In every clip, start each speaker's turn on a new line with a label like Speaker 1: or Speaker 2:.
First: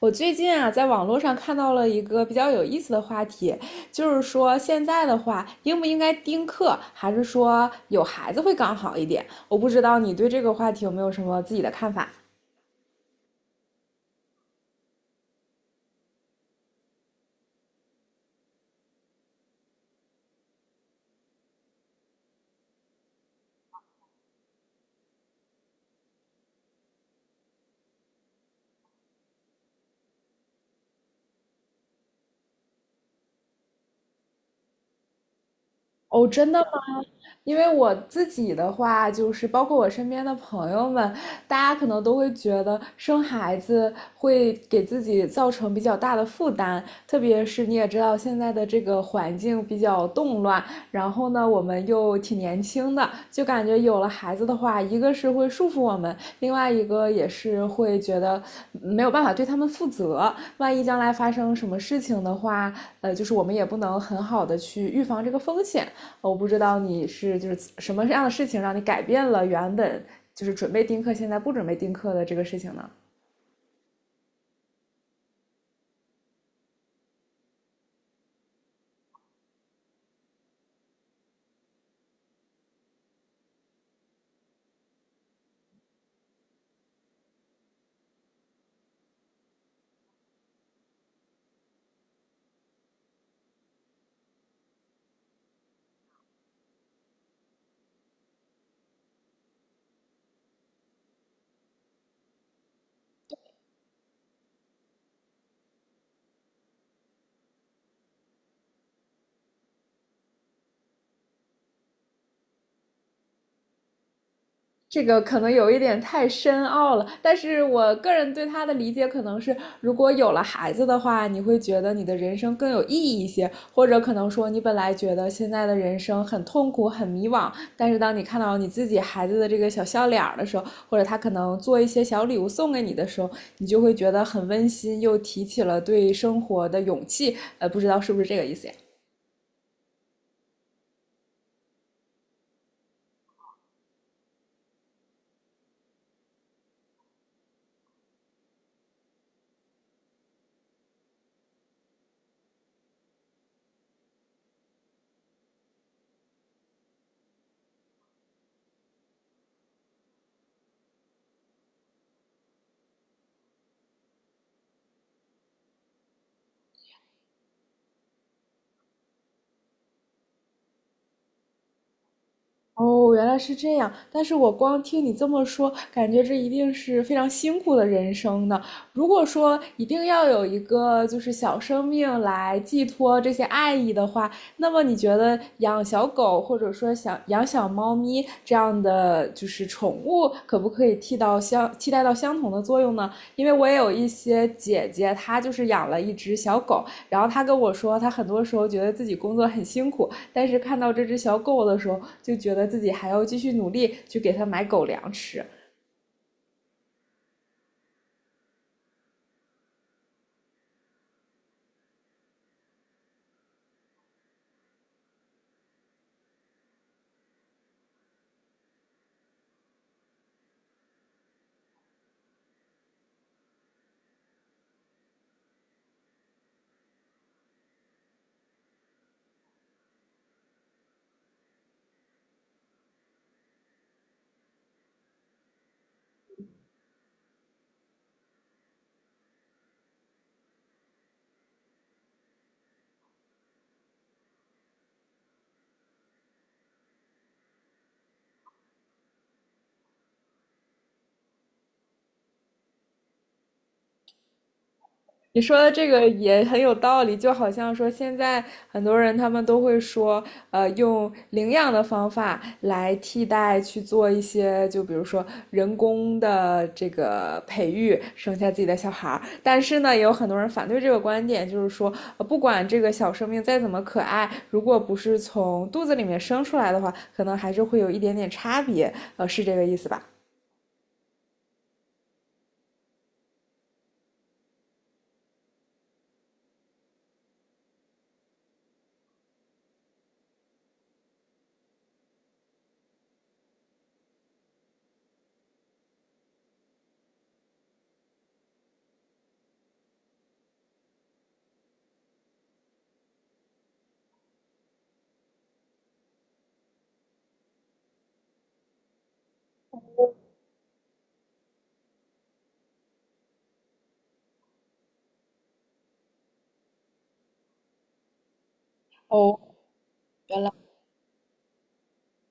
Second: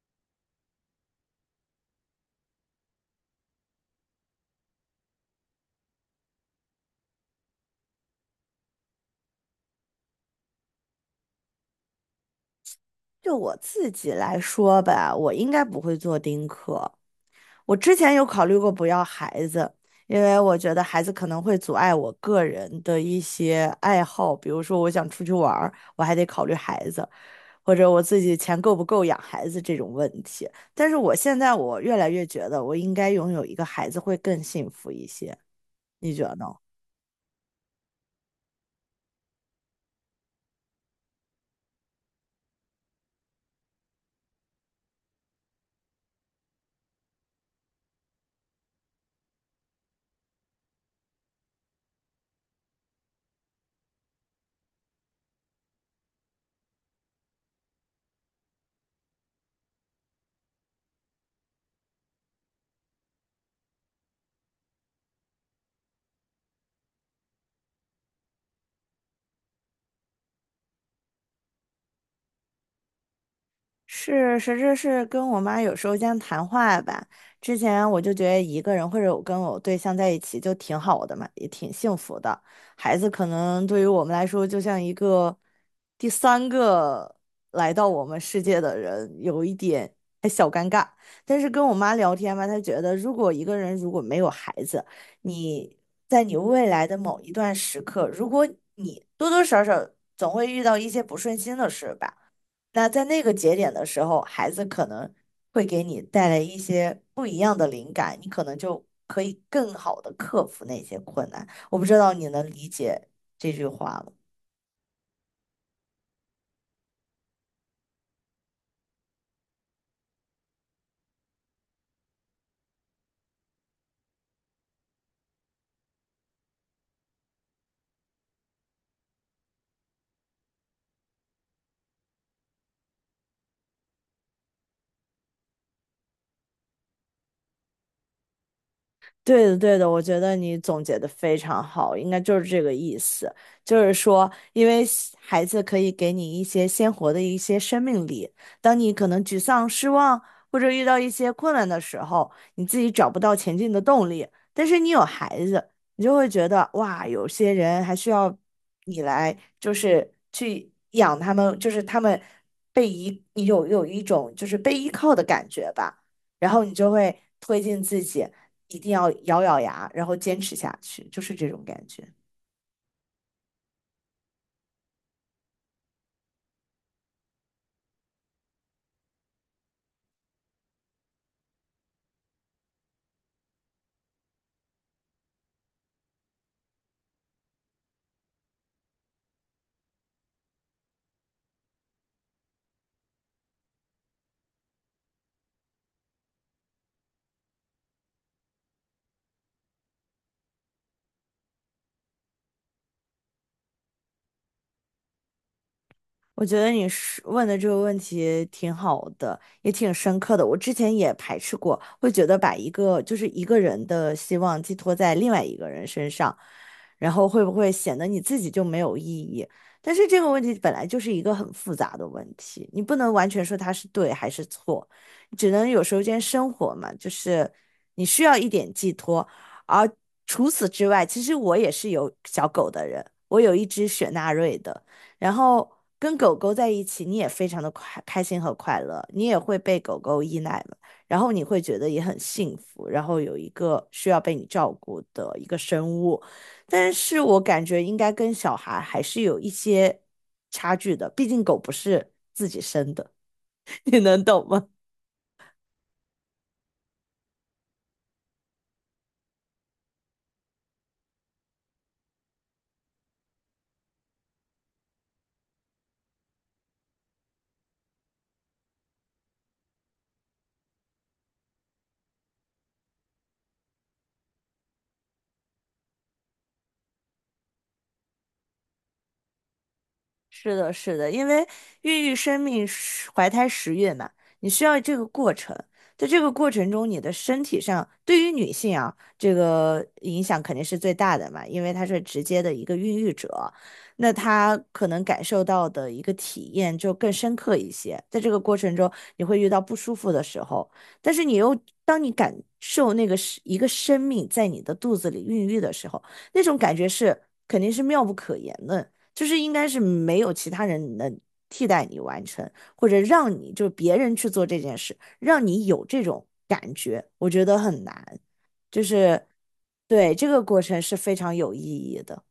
Speaker 1: 我最近啊，在网络上看到了一个比较有意思的话题，就是说现在的话，应不应该丁克，还是说有孩子会更好一点？我不知道你对这个话题有没有什么自己的看法。
Speaker 2: 就我自己来说吧，我应该不会做丁克。我之前有考虑过不要孩子，因为我觉得孩子可能会阻碍我个人的一些爱好，比如说我想出去玩儿，我还得考虑孩子，或者我自己钱够不够养孩子这种问题。但是我现在越来越觉得，我应该拥有一个孩子会更幸福一些。你觉
Speaker 1: 哦，
Speaker 2: 得呢？
Speaker 1: 真的吗？因为我自己的话，就是包括我身边的朋友们，大家可能都会觉得生孩子会给自己造成比较大的负担，特别是你也知道现在的这个环境比较动乱，然后呢，我们又挺年轻的，就感觉有了孩子的话，一个是会束缚我们，另外一个也是会觉得没有办法对他们负责，万一将来发生什么事情的话，就是我们也不能很好的去预防这个风险。我不知道你是就是什么样的事情让你改变了原本就是准备丁克，现在不准备丁克的这个事情呢？
Speaker 2: 是，实质是跟我妈有时候这样谈话吧。之前我就觉得一个人或者我跟我对象在一起就挺好的嘛，也挺幸福的。孩子可能对于我们来说，就像一个第三个来到我们世界的人，有一点。但是跟我妈聊天吧，她觉得如果一个人如果没有孩子，你在你未来的某一段时刻，如果你多多少少总会遇到一些不顺心的事吧。那在那个节点的时候，孩子可能会给你带来一些不一样的灵感，你可能就可以更好的克服那些困难。我不知道你能理解这句话吗？
Speaker 1: 这个可能有一点太深奥了，但是我个人对他的理解可能是，如果有了孩子的话，你会觉得你的人生更有意义一些，或者可能说你本来觉得现在的人生很痛苦、很迷惘，但是当你看到你自己孩子的这个小笑脸的时候，或者他可能做一些小礼物送给你的时候，你就会觉得很温馨，又提起了对生活的勇气。不知道是不是这个意思呀？
Speaker 2: 对的，对的，我觉得你总结的非常好，应该就是这个意思，就是说，因为西孩子可以给你一些鲜活的一些生命力，当你可能沮丧、失望或者遇到一些困难的时候，你自己找不到前进的动力，但是你有孩子，你就会觉得哇，有些人还需要你来，就是去养他们，就是他们有一种就是被依靠的感觉吧。然后你就会推进自己，一定要咬咬牙，然后坚持下去，就是这种感觉。
Speaker 1: 哦，原来是这样。但是我光听你这么说，感觉这一定是非常辛苦的人生呢。如果说一定要有一个就是小生命来寄托这些爱意的话，那么你觉得养小狗或者说想养小猫咪这样的就是宠物，可不可以替代到相同的作用呢？因为我也有一些姐姐，她就是养了一只小狗，然后她跟我说，她很多时候觉得自己工作很辛苦，但是看到这只小狗的时候，就觉得自己还要继续努力去给它买狗粮吃。
Speaker 2: 我觉得你是问的这个问题挺好的，也挺深刻的。我之前也排斥过，会觉得把一个就是一个人的希望寄托在另外一个人身上，然后会不会显得你自己就没有意义？但是这个问题本来就是一个很复杂的问题，你不能完全说它是对还是错，只能有时候间生活嘛，就是你需要一点寄托。而除此之外，其实我也是有小狗的人，我有一只雪纳瑞的。然后跟狗狗在一起，你也非常的快开心和快乐，你也会被狗狗依赖嘛，然后你会觉得也很幸福，然后有一个需要被你照顾的一个生物，但是我感觉应该跟小孩还是有一些差距的，毕竟狗不是自己生的，你能懂吗？
Speaker 1: 你说的这个也很有道理，就好像说现在很多人他们都会说，用领养的方法来替代去做一些，就比如说人工的这个培育，生下自己的小孩儿。但是呢，也有很多人反对这个观点，就是说，不管这个小生命再怎么可爱，如果不是从肚子里面生出来的话，可能还是会有一点点差别。是这个意思吧？
Speaker 2: 是的，是的，因为孕育生命是怀胎十月嘛，你需要这个过程。在这个过程中，你的身体上对于女性啊，这个影响肯定是最大的嘛，因为她是直接的一个孕育者，那她可能感受到的一个体验就更深刻一些。在这个过程中，你会遇到不舒服的时候，但是你又当你感受那个是一个生命在你的肚子里孕育的时候，那种感觉是肯定是妙不可言的。就是应该是没有其他人能替代你完成，或者让你就是别人去做这件事，让你有这种感觉，我觉得很难，就是
Speaker 1: 哦，
Speaker 2: 对这个
Speaker 1: 原来。
Speaker 2: 过程是非常有意义的。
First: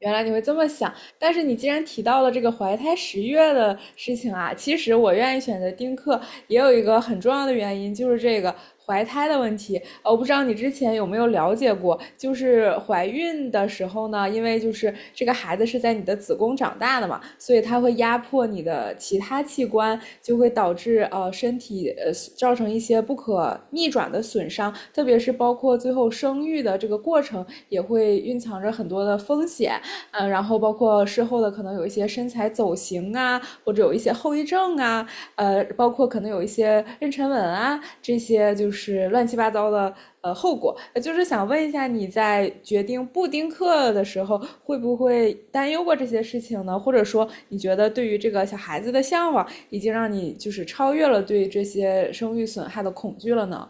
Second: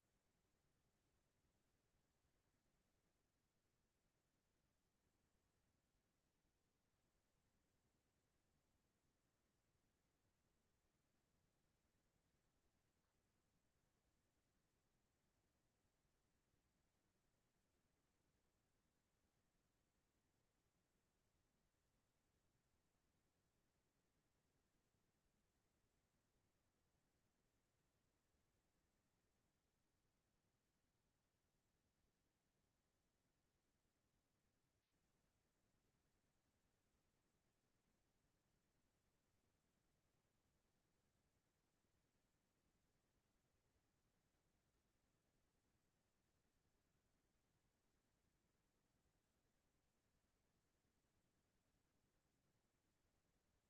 Speaker 1: 原来你会这么想，但是你既然提到了这个怀胎十月的事情啊，其实我愿意选择丁克也有一个很重要的原因，就是这个怀胎的问题。我不知道你之前有没有了解过，就是怀孕的时候呢，因为就是这个孩子是在你的子宫长大的嘛，所以它会压迫你的其他器官，就会导致身体造成一些不可逆转的损伤，特别是包括最后生育的这个过程，也会蕴藏着很多的风险。然后包括事后的可能有一些身材走形啊，或者有一些后遗症啊，包括可能有一些妊娠纹啊，这些就是乱七八糟的后果。就是想问一下，你在决定不丁克的时候，会不会担忧过这些事情呢？或者说，你觉得对于这个小孩子的向往，已经让你就是超越了对这些生育损害的恐惧了呢？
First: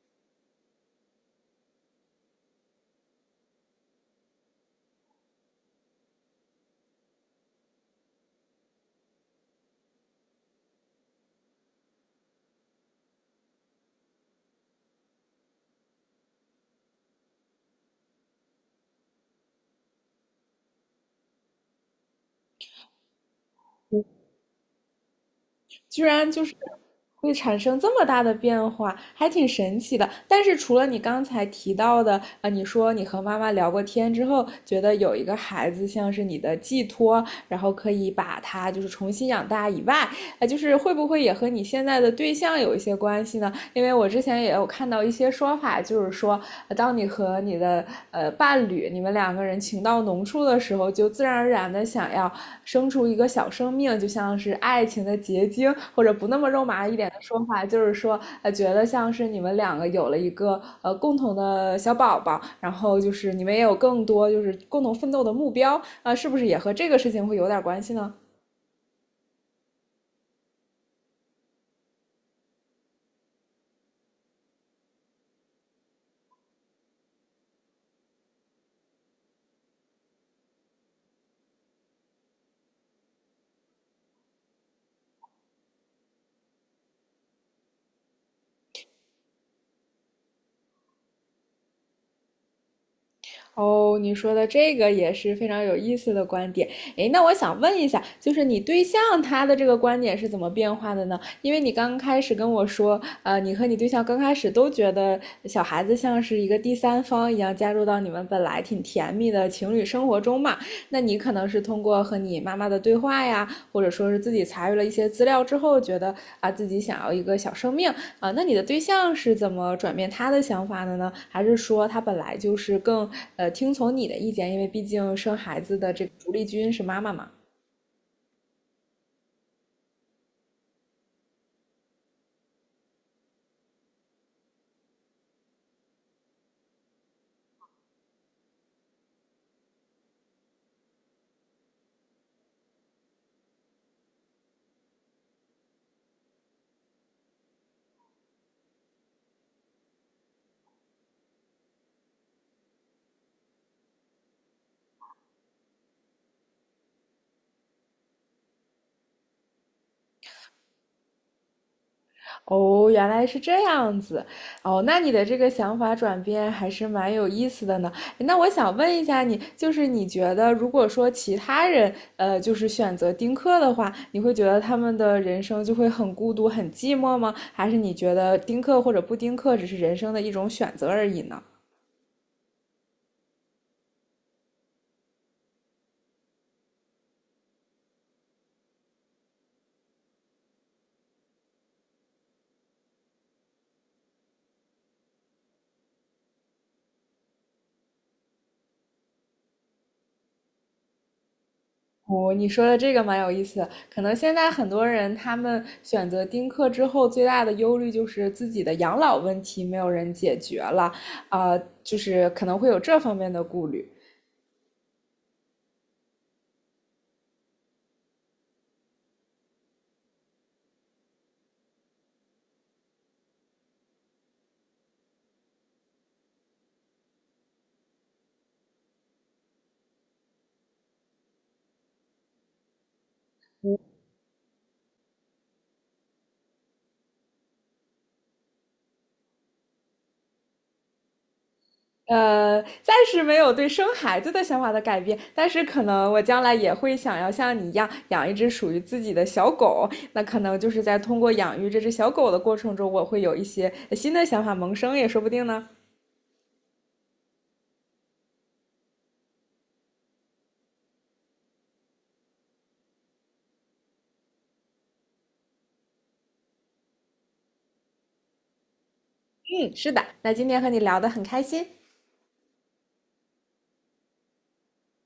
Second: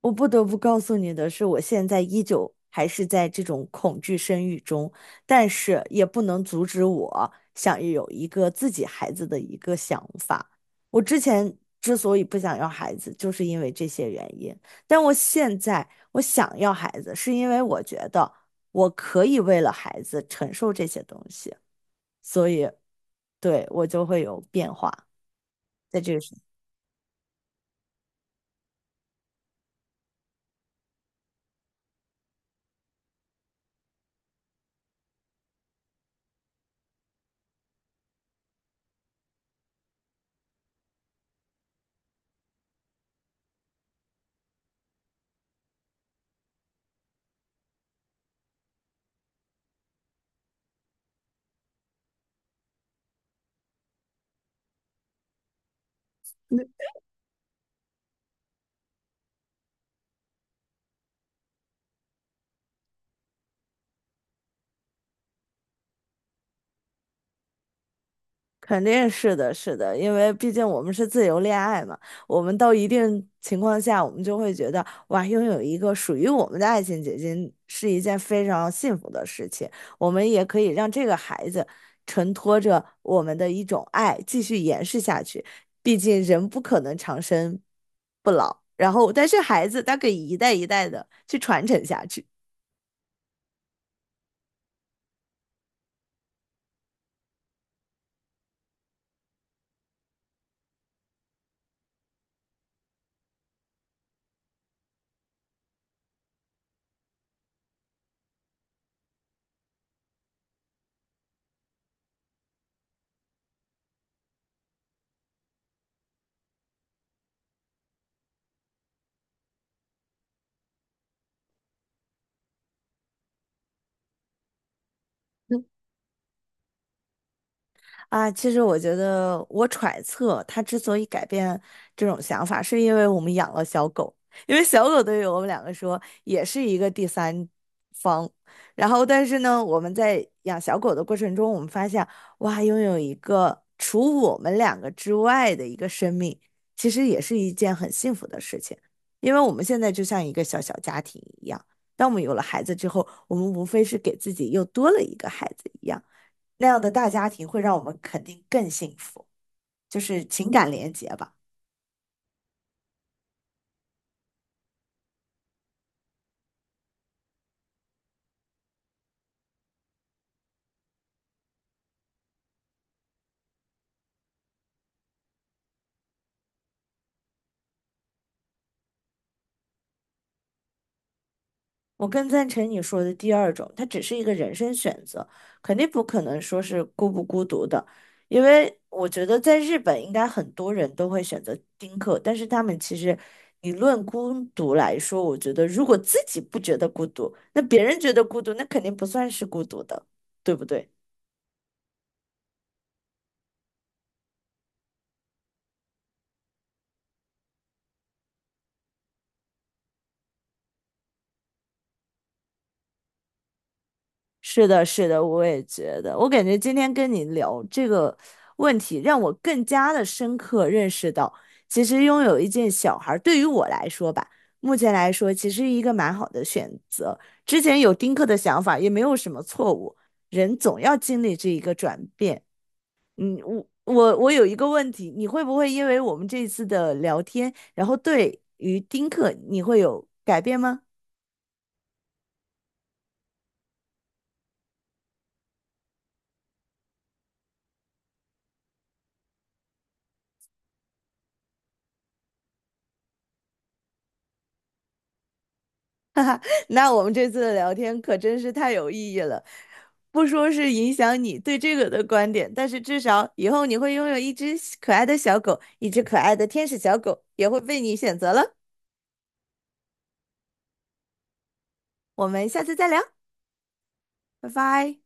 Speaker 2: 我不得不告诉你的是，我现在依旧还是在这种恐惧生育中，但是也不能阻止我想有一个自己孩子的一个想法。我之前之所以不想要孩子，就是因为这些原因。但我现在我想要孩子，是因为我觉得我可以为了孩子承受这些东西，所以对我就会有变化。这在
Speaker 1: 居
Speaker 2: 这个。
Speaker 1: 然就是会产生这么大的变化，还挺神奇的。但是除了你刚才提到的，你说你和妈妈聊过天之后，觉得有一个孩子像是你的寄托，然后可以把他就是重新养大以外，就是会不会也和你现在的对象有一些关系呢？因为我之前也有看到一些说法，就是说，当你和你的伴侣，你们两个人情到浓处的时候，就自然而然的想要生出一个小生命，就像是爱情的结晶，或者不那么肉麻一点的说法，就是说，觉得像是你们两个有了一个共同的小宝宝，然后就是你们也有更多就是共同奋斗的目标，啊、是不是也和这个事情会有点关系呢？
Speaker 2: 肯定是的，是的，因为毕竟我们是自由恋爱嘛，我们到一定情况下，我们就会觉得，哇，拥有一个属于我们的爱情结晶是一件非常幸福的事情。我们也可以让这个孩子承托着我们的一种爱，继续延续下去。毕竟人不可能长生不老，然后但是孩子他可以一代一代的去传承下去。
Speaker 1: 哦，你说的这个也是非常有意思的观点。诶，那我想问一下，就是你对象他的这个观点是怎么变化的呢？因为你刚开始跟我说，你和你对象刚开始都觉得小孩子像是一个第三方一样加入到你们本来挺甜蜜的情侣生活中嘛。那你可能是通过和你妈妈的对话呀，或者说是自己查阅了一些资料之后，觉得啊自己想要一个小生命，啊，那你的对象是怎么转变他的想法的呢？还是说他本来就是更听从你的意见？因为毕竟生孩子的这个主力军是妈妈嘛。
Speaker 2: 啊，其实我觉得，我揣测他之所以改变这种想法，是因为我们养了小狗，因为小狗对于我们两个说也是一个第三方。然后，但是呢，我们在养小狗的过程中，我们发现，哇，拥有一个除我们两个之外的一个生命，其实也是一件很幸福的事情，因为我们现在就像一个小小家庭一样。当我们有了孩子之后，我们无非是给自己又多了一个孩子一样。那样的大家庭会让我们肯定更幸福，就是情感连结吧。
Speaker 1: 哦，原来是这样子。哦，那你的这个想法转变还是蛮有意思的呢。那我想问一下你，就是你觉得如果说其他人就是选择丁克的话，你会觉得他们的人生就会很孤独、很寂寞吗？还是你觉得丁克或者不丁克只是人生的一种选择而已呢？
Speaker 2: 我更赞成你说的第二种，它只是一个人生选择，肯定不可能说是孤不孤独的，因为我觉得在日本应该很多人都会选择丁克，但是他们其实你论孤独来说，我觉得如果自己不觉得孤独，那别人觉得孤独，那肯定不算是孤独的，对不对？
Speaker 1: 哦，你说的这个蛮有意思的。可能现在很多人他们选择丁克之后，最大的忧虑就是自己的养老问题没有人解决了，啊、就是可能会有这方面的顾虑。
Speaker 2: 是的，是的，我也觉得。我感觉今天跟你聊这个问题，让我更加的深刻认识到，其实拥有一件小孩儿，对于我来说吧，目前来说其实一个蛮好的选择。之前有丁克的想法，也没有什么错误。人总要经历这一个转变。嗯，我有一个问题，你会不会因为我们这次的聊天，然后对于丁克你会有改变吗？
Speaker 1: 暂时没有对生孩子的想法的改变，但是可能我将来也会想要像你一样养一只属于自己的小狗。那可能就是在通过养育这只小狗的过程中，我会有一些新的想法萌生，也说不定呢。
Speaker 2: 那我们这次的聊天可真是太有意义了，不说是影响你对这个的观点，但是至少以后你会拥有一只小可爱的小狗，一只可爱的天使小狗也会被你选择了。
Speaker 1: 嗯，是的。那今天和你聊得很开心。
Speaker 2: 我们下次再聊，拜拜。